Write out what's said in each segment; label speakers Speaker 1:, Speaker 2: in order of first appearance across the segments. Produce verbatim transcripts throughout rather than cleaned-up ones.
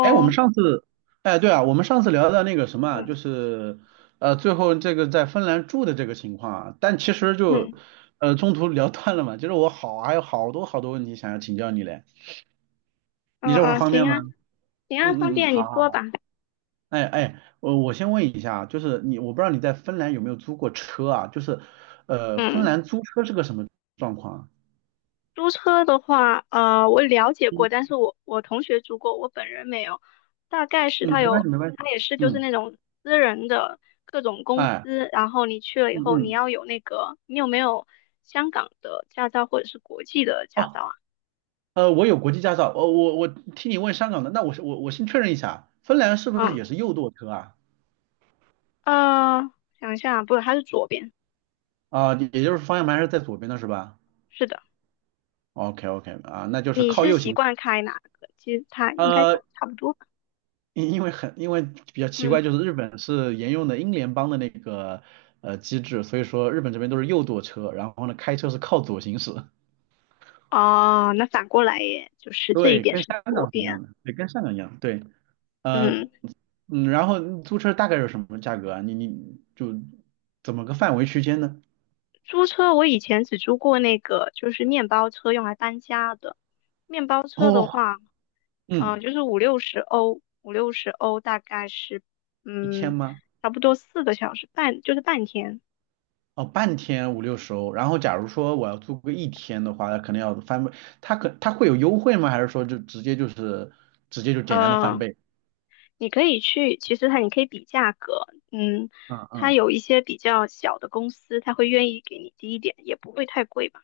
Speaker 1: 哎，我们 上次，哎，对啊，我们上次聊到那个什么啊，就
Speaker 2: 嗯
Speaker 1: 是，呃，最后这个在芬兰住的这个情况啊，但其实就，
Speaker 2: 嗯
Speaker 1: 呃，中途聊断了嘛，就是我好，还有好多好多问题想要请教你嘞，
Speaker 2: 嗯
Speaker 1: 你这会儿
Speaker 2: 嗯，
Speaker 1: 方
Speaker 2: 行
Speaker 1: 便吗？
Speaker 2: 啊行啊，方
Speaker 1: 嗯嗯嗯，
Speaker 2: 便你
Speaker 1: 好好
Speaker 2: 说吧。
Speaker 1: 好，哎哎，我我先问一下啊，就是你，我不知道你在芬兰有没有租过车啊，就是，呃，芬
Speaker 2: 嗯，
Speaker 1: 兰租车是个什么状况啊？
Speaker 2: 租车的话，呃，我了解过，
Speaker 1: 嗯
Speaker 2: 但是我我同学租过，我本人没有。大概是
Speaker 1: 嗯，
Speaker 2: 他
Speaker 1: 没关
Speaker 2: 有，
Speaker 1: 系没关系，
Speaker 2: 他也是就是
Speaker 1: 嗯，
Speaker 2: 那种私人的各种公
Speaker 1: 哎，
Speaker 2: 司，然后你去了以
Speaker 1: 嗯
Speaker 2: 后，你
Speaker 1: 嗯。
Speaker 2: 要有那个，你有没有香港的驾照或者是国际的驾
Speaker 1: 哦。
Speaker 2: 照
Speaker 1: 呃，我有国际驾照，呃，我我替你问香港的。那我是我我先确认一下，芬兰是不是
Speaker 2: 啊？嗯，
Speaker 1: 也是右舵车啊？
Speaker 2: 呃，想一下啊，不是，它是左边，
Speaker 1: 啊、也就是方向盘是在左边的是吧
Speaker 2: 是的。
Speaker 1: ？OK OK 啊，那就是
Speaker 2: 你
Speaker 1: 靠
Speaker 2: 是
Speaker 1: 右
Speaker 2: 习
Speaker 1: 行。
Speaker 2: 惯开哪个？其实它应该
Speaker 1: 呃，
Speaker 2: 都差不多吧。
Speaker 1: 因因为很因为比较奇怪，
Speaker 2: 嗯
Speaker 1: 就是日本是沿用的英联邦的那个呃机制，所以说日本这边都是右舵车，然后呢开车是靠左行驶。
Speaker 2: 哦，那反过来耶，就是这一
Speaker 1: 对，
Speaker 2: 边
Speaker 1: 跟
Speaker 2: 是
Speaker 1: 香
Speaker 2: 左
Speaker 1: 港是一
Speaker 2: 边。
Speaker 1: 样的，对，跟香港一样，对，呃，
Speaker 2: 嗯，
Speaker 1: 嗯，然后租车大概是什么价格啊？你你就怎么个范围区间呢？
Speaker 2: 租车我以前只租过那个，就是面包车用来搬家的。面包车
Speaker 1: 哦，
Speaker 2: 的话，嗯、
Speaker 1: 嗯，
Speaker 2: 就是五六十欧，五六十欧大概是，
Speaker 1: 一天
Speaker 2: 嗯，
Speaker 1: 吗？
Speaker 2: 差不多四个小时半，就是半天。
Speaker 1: 哦，半天五六十欧。然后假如说我要租个一天的话，那可能要翻倍。它可它会有优惠吗？还是说就直接就是直接就简单的翻
Speaker 2: 呃，
Speaker 1: 倍？
Speaker 2: 你可以去，其实它你可以比价格，嗯，
Speaker 1: 嗯
Speaker 2: 它
Speaker 1: 嗯，
Speaker 2: 有一些比较小的公司，它会愿意给你低一点，也不会太贵吧。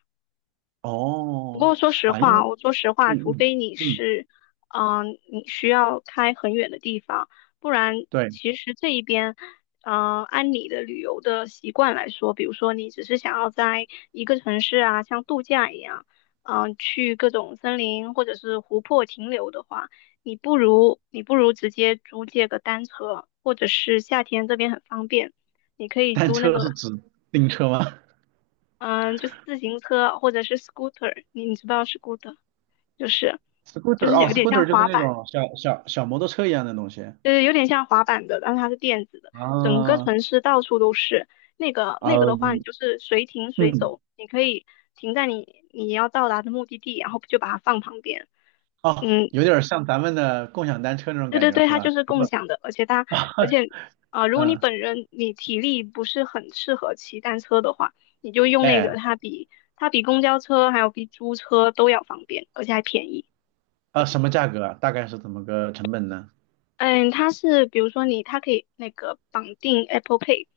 Speaker 2: 不过
Speaker 1: 哦，
Speaker 2: 说实
Speaker 1: 啊，因为
Speaker 2: 话，我说实
Speaker 1: 嗯
Speaker 2: 话，除
Speaker 1: 嗯
Speaker 2: 非你
Speaker 1: 嗯，
Speaker 2: 是，嗯、你需要开很远的地方，不然
Speaker 1: 对，
Speaker 2: 其实这一边，嗯、按你的旅游的习惯来说，比如说你只是想要在一个城市啊，像度假一样，嗯、去各种森林或者是湖泊停留的话，你不如你不如直接租借个单车，或者是夏天这边很方便，你可以
Speaker 1: 单
Speaker 2: 租那
Speaker 1: 车是
Speaker 2: 个，
Speaker 1: 指自行车吗
Speaker 2: 嗯、就是自行车或者是 scooter，你你知不知道 scooter。就是 就
Speaker 1: ？Scooter
Speaker 2: 是
Speaker 1: 哦
Speaker 2: 有点像
Speaker 1: ，scooter 就是
Speaker 2: 滑
Speaker 1: 那
Speaker 2: 板，
Speaker 1: 种小小小摩托车一样的东西啊，
Speaker 2: 就是有点像滑板的，但是它是电子的，整个城市到处都是。那个那个的话，你
Speaker 1: 嗯
Speaker 2: 就是随停随
Speaker 1: 嗯，
Speaker 2: 走，你可以停在你你要到达的目的地，然后就把它放旁边。
Speaker 1: 哦，
Speaker 2: 嗯，
Speaker 1: 有点像咱们的共享单车那种
Speaker 2: 对
Speaker 1: 感
Speaker 2: 对
Speaker 1: 觉
Speaker 2: 对，
Speaker 1: 是
Speaker 2: 它就
Speaker 1: 吧？
Speaker 2: 是
Speaker 1: 不
Speaker 2: 共
Speaker 1: 过，
Speaker 2: 享的，而且它而 且啊、呃如果你
Speaker 1: 嗯，
Speaker 2: 本人你体力不是很适合骑单车的话，你就用那个，
Speaker 1: 哎。
Speaker 2: 它比它比公交车还有比租车都要方便，而且还便宜。
Speaker 1: 啊，什么价格啊？大概是怎么个成本呢？
Speaker 2: 嗯，它是比如说你，它可以那个绑定 Apple Pay，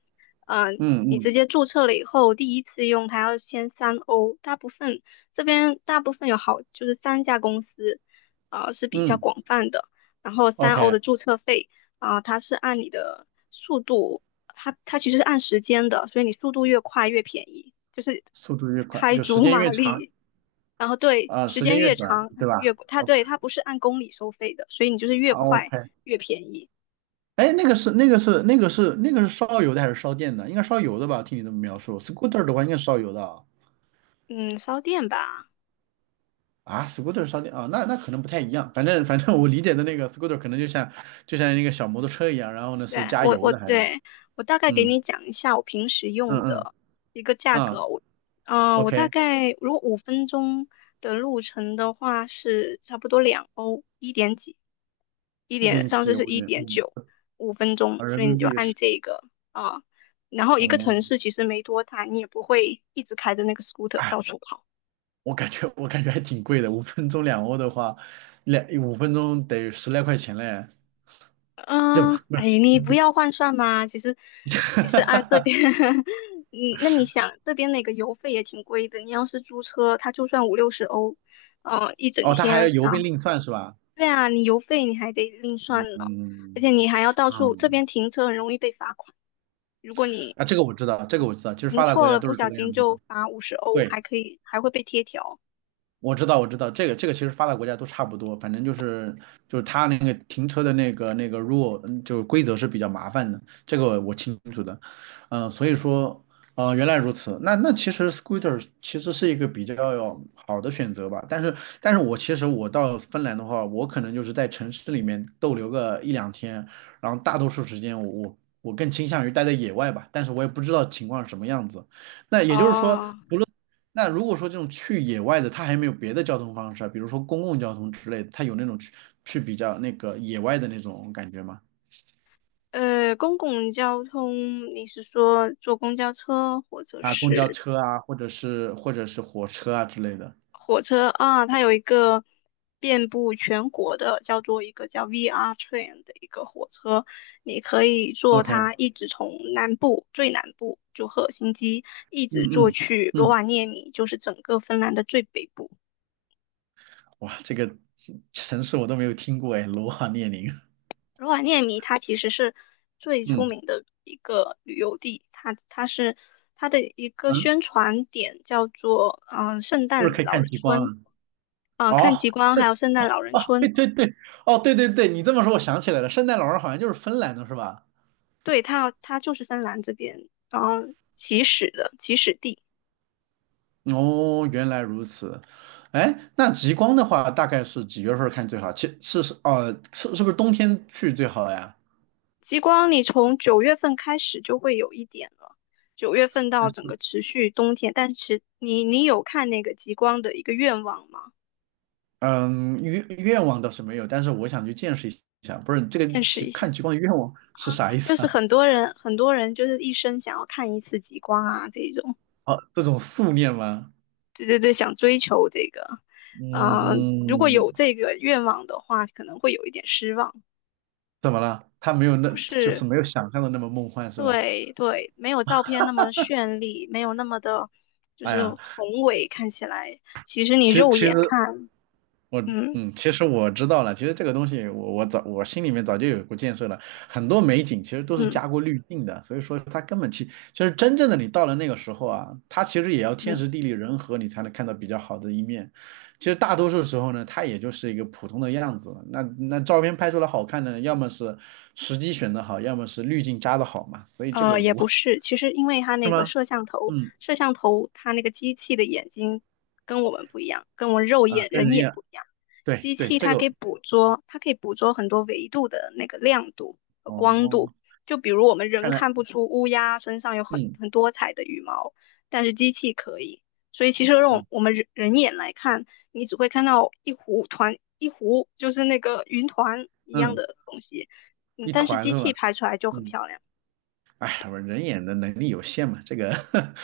Speaker 2: 嗯、
Speaker 1: 嗯
Speaker 2: 你直
Speaker 1: 嗯
Speaker 2: 接注册了以后，第一次用它要先三欧，大部分这边大部分有好就是三家公司，啊、是比较
Speaker 1: 嗯
Speaker 2: 广泛的，然后三欧
Speaker 1: ，OK，
Speaker 2: 的注册费啊、它是按你的速度，它它其实是按时间的，所以你速度越快越便宜，就是
Speaker 1: 速度越快，
Speaker 2: 开
Speaker 1: 就时
Speaker 2: 足
Speaker 1: 间
Speaker 2: 马
Speaker 1: 越长，
Speaker 2: 力。然后对，
Speaker 1: 啊、
Speaker 2: 时
Speaker 1: 时间
Speaker 2: 间
Speaker 1: 越
Speaker 2: 越
Speaker 1: 短，
Speaker 2: 长
Speaker 1: 对吧
Speaker 2: 越贵，它
Speaker 1: ？OK
Speaker 2: 对它不是按公里收费的，所以你就是越快
Speaker 1: OK，
Speaker 2: 越便宜。
Speaker 1: 哎，那个是那个是那个是那个是烧油的还是烧电的？应该烧油的吧？听你这么描述，scooter 的话应该是烧油的啊。
Speaker 2: 嗯，烧电吧，
Speaker 1: 啊，scooter 烧电啊，那那可能不太一样。反正反正我理解的那个 scooter 可能就像就像一个小摩托车一样，然后呢是
Speaker 2: 对
Speaker 1: 加
Speaker 2: 我
Speaker 1: 油
Speaker 2: 我
Speaker 1: 的还是
Speaker 2: 对我大概给
Speaker 1: 嗯
Speaker 2: 你讲一下我平时用
Speaker 1: 嗯嗯
Speaker 2: 的一个价
Speaker 1: 啊
Speaker 2: 格，我嗯、呃我大
Speaker 1: ，OK，
Speaker 2: 概如果五分钟的路程的话是差不多两欧，一点几，一
Speaker 1: 一
Speaker 2: 点
Speaker 1: 点
Speaker 2: 上
Speaker 1: 几
Speaker 2: 次是
Speaker 1: 欧
Speaker 2: 一
Speaker 1: 元，
Speaker 2: 点
Speaker 1: 嗯，
Speaker 2: 九，五分钟，
Speaker 1: 啊人
Speaker 2: 所以你
Speaker 1: 民
Speaker 2: 就
Speaker 1: 币
Speaker 2: 按
Speaker 1: 是
Speaker 2: 这个啊、然后一个
Speaker 1: 哦。
Speaker 2: 城市其实没多大，你也不会一直开着那个 scooter 到
Speaker 1: 哎，
Speaker 2: 处跑。
Speaker 1: 我感觉我感觉还挺贵的，五分钟两欧的话，两五分钟得十来块钱嘞，就不
Speaker 2: 嗯，
Speaker 1: 是
Speaker 2: 哎，你不要换算嘛。其实，其实按这边，嗯，那你想这边那个油费也挺贵的。你要是租车，它就算五六十欧，嗯，一整
Speaker 1: 哦，他还
Speaker 2: 天。
Speaker 1: 要邮
Speaker 2: 然
Speaker 1: 费
Speaker 2: 后
Speaker 1: 另算是吧？
Speaker 2: 对啊，你油费你还得另算呢，而
Speaker 1: 嗯
Speaker 2: 且你还要到处，这
Speaker 1: 嗯，
Speaker 2: 边停车很容易被罚款。如果你
Speaker 1: 啊，这个我知道，这个我知道，其实
Speaker 2: 停
Speaker 1: 发达国
Speaker 2: 错
Speaker 1: 家
Speaker 2: 了，
Speaker 1: 都
Speaker 2: 不
Speaker 1: 是这
Speaker 2: 小
Speaker 1: 个
Speaker 2: 心
Speaker 1: 样子的，
Speaker 2: 就罚五十欧，
Speaker 1: 对。
Speaker 2: 还可以还会被贴条。
Speaker 1: 我知道，我知道，这个这个其实发达国家都差不多，反正就是就是他那个停车的那个那个 rule，嗯就是规则是比较麻烦的，这个我清楚的，嗯、所以说，呃，原来如此，那那其实 scooter 其实是一个比较好的选择吧，但是但是我其实我到芬兰的话，我可能就是在城市里面逗留个一两天，然后大多数时间我我我更倾向于待在野外吧，但是我也不知道情况是什么样子。那也就是说，
Speaker 2: 哦，
Speaker 1: 那如果说这种去野外的，它还没有别的交通方式啊，比如说公共交通之类的，它有那种去去比较那个野外的那种感觉吗？
Speaker 2: 呃，公共交通，你是说坐公交车或者
Speaker 1: 啊，公交
Speaker 2: 是？
Speaker 1: 车啊，或者是或者是火车啊之类的。
Speaker 2: 火车啊，它有一个遍布全国的，叫做一个叫 V R train 的一个火车，你可以坐
Speaker 1: OK，
Speaker 2: 它一直从南部最南部就赫尔辛基，一直坐
Speaker 1: 嗯嗯
Speaker 2: 去罗
Speaker 1: 嗯，
Speaker 2: 瓦涅米，就是整个芬兰的最北部。
Speaker 1: 哇，这个城市我都没有听过哎，罗瓦涅宁。
Speaker 2: 罗瓦涅米它其实是最出
Speaker 1: 嗯
Speaker 2: 名的一个旅游地，它它是它的一个
Speaker 1: 嗯，
Speaker 2: 宣传点叫做嗯、呃圣
Speaker 1: 是不是
Speaker 2: 诞
Speaker 1: 可以
Speaker 2: 老
Speaker 1: 看
Speaker 2: 人
Speaker 1: 极光
Speaker 2: 村
Speaker 1: 啊？
Speaker 2: 啊、呃看
Speaker 1: 哦，
Speaker 2: 极光
Speaker 1: 这
Speaker 2: 还有圣诞老人
Speaker 1: 哦，
Speaker 2: 村。
Speaker 1: 对对对，哦对对对，你这么说我想起来了，圣诞老人好像就是芬兰的是吧？
Speaker 2: 对，它它就是芬兰这边，然后起始的起始地。
Speaker 1: 哦，原来如此。哎，那极光的话，大概是几月份儿看最好？其是是哦，是是不是冬天去最好呀？
Speaker 2: 极光你从九月份开始就会有一点了，九月份到
Speaker 1: 但
Speaker 2: 整个
Speaker 1: 是，
Speaker 2: 持续冬天。但是你你有看那个极光的一个愿望吗？
Speaker 1: 嗯，愿愿望倒是没有，但是我想去见识一下。不是这个
Speaker 2: 见识
Speaker 1: 极
Speaker 2: 一下，
Speaker 1: 看极光的愿望是啥意思
Speaker 2: 就是
Speaker 1: 啊？
Speaker 2: 很多人很多人就是一生想要看一次极光啊这种，
Speaker 1: 哦，这种素念吗？
Speaker 2: 对对对，想追求这个，呃，如果
Speaker 1: 嗯，
Speaker 2: 有这个愿望的话，可能会有一点失望，
Speaker 1: 怎么了？他没有那，
Speaker 2: 就
Speaker 1: 就是
Speaker 2: 是。
Speaker 1: 没有想象的那么梦幻是吧？
Speaker 2: 对对，没有照片那么绚丽，没有那么的，就
Speaker 1: 哎
Speaker 2: 是
Speaker 1: 呀，
Speaker 2: 宏伟，看起来，其实你
Speaker 1: 其实
Speaker 2: 肉
Speaker 1: 其
Speaker 2: 眼
Speaker 1: 实
Speaker 2: 看，
Speaker 1: 我
Speaker 2: 嗯
Speaker 1: 嗯，其实我知道了，其实这个东西我我早我心里面早就有过建设了，很多美景其实都是
Speaker 2: 嗯
Speaker 1: 加过滤镜的，所以说它根本其其实真正的你到了那个时候啊，它其实也要天时
Speaker 2: 嗯。
Speaker 1: 地利人和你才能看到比较好的一面，其实大多数时候呢，它也就是一个普通的样子，那那照片拍出来好看的，要么是时机选得好，要么是滤镜加的好嘛，所以这个
Speaker 2: 呃，也
Speaker 1: 无
Speaker 2: 不是，其实因为它
Speaker 1: 是
Speaker 2: 那个
Speaker 1: 吗？
Speaker 2: 摄像头，
Speaker 1: 嗯
Speaker 2: 摄像头它那个机器的眼睛跟我们不一样，跟我们肉
Speaker 1: 啊，
Speaker 2: 眼
Speaker 1: 跟
Speaker 2: 人
Speaker 1: 人一
Speaker 2: 眼
Speaker 1: 样，
Speaker 2: 不一样。
Speaker 1: 对
Speaker 2: 机
Speaker 1: 对，
Speaker 2: 器
Speaker 1: 这
Speaker 2: 它可以
Speaker 1: 个
Speaker 2: 捕捉，它可以捕捉很多维度的那个亮度和
Speaker 1: 哦
Speaker 2: 光度。
Speaker 1: 哦，
Speaker 2: 就比如我们人
Speaker 1: 看来
Speaker 2: 看不出乌鸦身上有很
Speaker 1: 嗯
Speaker 2: 很多彩的羽毛，但是机器可以。所以其实用
Speaker 1: 我
Speaker 2: 我们人人眼来看，你只会看到一糊团，一糊就是那个云团一样
Speaker 1: 嗯
Speaker 2: 的东西。嗯，
Speaker 1: 一
Speaker 2: 但是
Speaker 1: 团
Speaker 2: 机
Speaker 1: 是吧？
Speaker 2: 器拍出来就很
Speaker 1: 嗯，
Speaker 2: 漂亮。
Speaker 1: 哎，我人眼的能力有限嘛，这个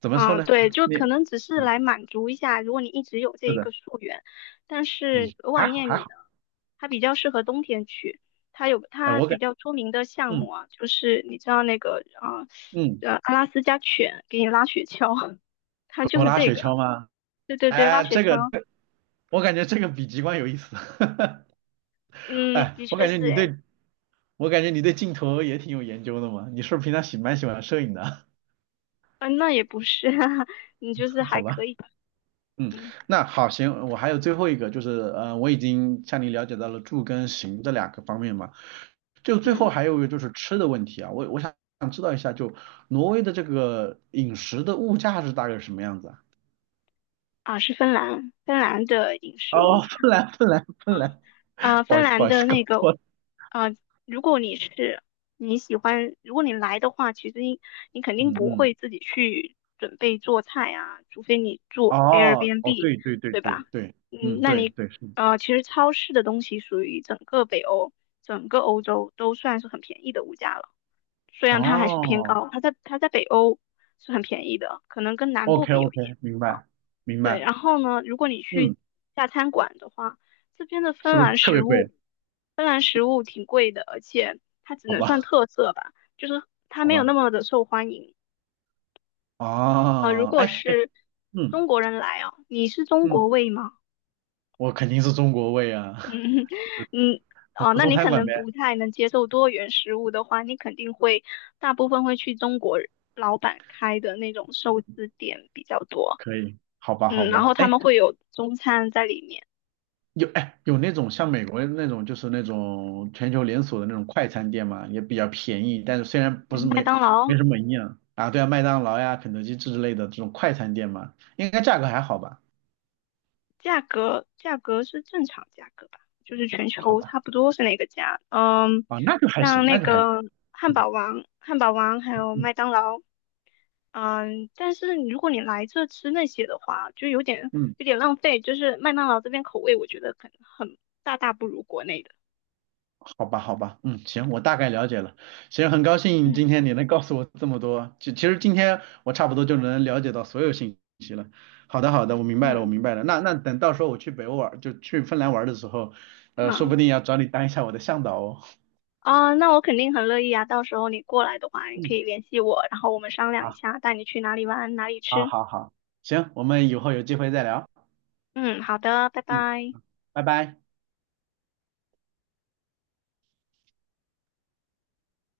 Speaker 1: 怎么说
Speaker 2: 啊，
Speaker 1: 呢？
Speaker 2: 对，就
Speaker 1: 你，
Speaker 2: 可能只是
Speaker 1: 嗯，
Speaker 2: 来满足一下，如果你一直有这
Speaker 1: 是
Speaker 2: 一个
Speaker 1: 的，
Speaker 2: 溯源，但
Speaker 1: 嗯，
Speaker 2: 是额瓦
Speaker 1: 还好
Speaker 2: 涅
Speaker 1: 还
Speaker 2: 米呢，
Speaker 1: 好，
Speaker 2: 它比较适合冬天去，它有
Speaker 1: 哎，
Speaker 2: 它
Speaker 1: 我
Speaker 2: 比
Speaker 1: 感，
Speaker 2: 较出名的项目
Speaker 1: 嗯
Speaker 2: 啊，就是你知道那个啊，
Speaker 1: 嗯，
Speaker 2: 呃，阿拉斯加犬给你拉雪橇，它就
Speaker 1: 狗
Speaker 2: 是
Speaker 1: 拉
Speaker 2: 这
Speaker 1: 雪
Speaker 2: 个，
Speaker 1: 橇吗？
Speaker 2: 对对对，拉
Speaker 1: 哎，
Speaker 2: 雪
Speaker 1: 这个
Speaker 2: 橇，
Speaker 1: 我感觉这个比极光有意思，
Speaker 2: 嗯，
Speaker 1: 哎，
Speaker 2: 的
Speaker 1: 我
Speaker 2: 确
Speaker 1: 感觉
Speaker 2: 是
Speaker 1: 你
Speaker 2: 诶，
Speaker 1: 对，我感觉你对镜头也挺有研究的嘛，你是不是平常喜蛮喜欢摄影的？
Speaker 2: 嗯，那也不是，你就是
Speaker 1: 好
Speaker 2: 还可
Speaker 1: 吧。
Speaker 2: 以吧，
Speaker 1: 嗯，
Speaker 2: 嗯
Speaker 1: 那好，行，我还有最后一个，就是呃，我已经向你了解到了住跟行这两个方面嘛，就最后
Speaker 2: 嗯，
Speaker 1: 还有一个就是吃的问题啊，我我想想知道一下，就挪威的这个饮食的物价是大概是什么样子啊？
Speaker 2: 啊，是芬兰，芬兰的饮 食物。
Speaker 1: 哦，芬兰，芬兰，芬兰，
Speaker 2: 啊，
Speaker 1: 不好
Speaker 2: 芬
Speaker 1: 意思，不
Speaker 2: 兰
Speaker 1: 好意思，
Speaker 2: 的
Speaker 1: 搞
Speaker 2: 那个，
Speaker 1: 错了。
Speaker 2: 啊，如果你是你喜欢，如果你来的话，其实你你肯定
Speaker 1: 嗯
Speaker 2: 不
Speaker 1: 嗯，
Speaker 2: 会自己去准备做菜啊，除非你住
Speaker 1: 哦哦，
Speaker 2: Airbnb，
Speaker 1: 对对对
Speaker 2: 对吧？
Speaker 1: 对对，
Speaker 2: 嗯，
Speaker 1: 嗯
Speaker 2: 那
Speaker 1: 对
Speaker 2: 你
Speaker 1: 对是，
Speaker 2: 呃，其实超市的东西属于整个北欧、整个欧洲都算是很便宜的物价了，虽然它还是偏
Speaker 1: 哦
Speaker 2: 高，它在它在北欧是很便宜的，可能跟南部
Speaker 1: ，OK
Speaker 2: 比有一点。
Speaker 1: OK，明白明
Speaker 2: 对，
Speaker 1: 白，
Speaker 2: 然后呢，如果你去
Speaker 1: 嗯，
Speaker 2: 大餐馆的话，这边的芬
Speaker 1: 是不是
Speaker 2: 兰
Speaker 1: 特
Speaker 2: 食
Speaker 1: 别贵？
Speaker 2: 物。芬兰食物挺贵的，而且它只
Speaker 1: 好
Speaker 2: 能算
Speaker 1: 吧
Speaker 2: 特色吧，就是它
Speaker 1: 好
Speaker 2: 没有那
Speaker 1: 吧，
Speaker 2: 么的受欢迎啊、如
Speaker 1: 哦，
Speaker 2: 果
Speaker 1: 哎哎，
Speaker 2: 是
Speaker 1: 嗯
Speaker 2: 中国人来哦，你是中国
Speaker 1: 嗯。
Speaker 2: 胃吗？
Speaker 1: 我肯定是中国胃啊，
Speaker 2: 嗯嗯 哦，
Speaker 1: 做
Speaker 2: 那
Speaker 1: 中
Speaker 2: 你
Speaker 1: 餐
Speaker 2: 可
Speaker 1: 馆
Speaker 2: 能
Speaker 1: 呗，
Speaker 2: 不太能接受多元食物的话，你肯定会大部分会去中国老板开的那种寿司店比较多，
Speaker 1: 可以，好吧，好
Speaker 2: 嗯，然
Speaker 1: 吧，
Speaker 2: 后他
Speaker 1: 哎，
Speaker 2: 们会有中餐在里面，
Speaker 1: 有哎有那种像美国那种就是那种全球连锁的那种快餐店嘛，也比较便宜，但是虽然不是
Speaker 2: 嗯麦
Speaker 1: 没
Speaker 2: 当劳。
Speaker 1: 没什么营养啊，对啊，麦当劳呀、肯德基之类的这种快餐店嘛，应该价格还好吧？
Speaker 2: 价格价格是正常价格吧，就是全
Speaker 1: 好
Speaker 2: 球
Speaker 1: 吧，
Speaker 2: 差不多是那个价。嗯，
Speaker 1: 啊，那就还
Speaker 2: 像
Speaker 1: 行，
Speaker 2: 那
Speaker 1: 那就还行，
Speaker 2: 个汉堡
Speaker 1: 嗯
Speaker 2: 王、汉堡王还有
Speaker 1: 嗯
Speaker 2: 麦当劳，嗯，但是如果你来这吃那些的话，就有点
Speaker 1: 嗯。
Speaker 2: 有点浪费。就是麦当劳这边口味，我觉得很很大大不如国内的。
Speaker 1: 好吧，好吧，嗯，行，我大概了解了。行，很高兴今
Speaker 2: 嗯
Speaker 1: 天你能告诉我这么多。其其实今天我差不多就能了解到所有信息了。好的，好的，我明白了，我
Speaker 2: 嗯
Speaker 1: 明白了。那那等到时候我去北欧玩，就去芬兰玩的时候，呃，说
Speaker 2: 啊
Speaker 1: 不定要找你当一下我的向导哦。
Speaker 2: 啊，那我肯定很乐意啊。到时候你过来的话，你可
Speaker 1: 嗯，
Speaker 2: 以联系我，然后我们商量一
Speaker 1: 好，
Speaker 2: 下，带你去哪里玩，哪里
Speaker 1: 好，
Speaker 2: 吃。
Speaker 1: 好，好，行，我们以后有机会再聊。
Speaker 2: 嗯，好的，拜
Speaker 1: 嗯，
Speaker 2: 拜。
Speaker 1: 拜拜。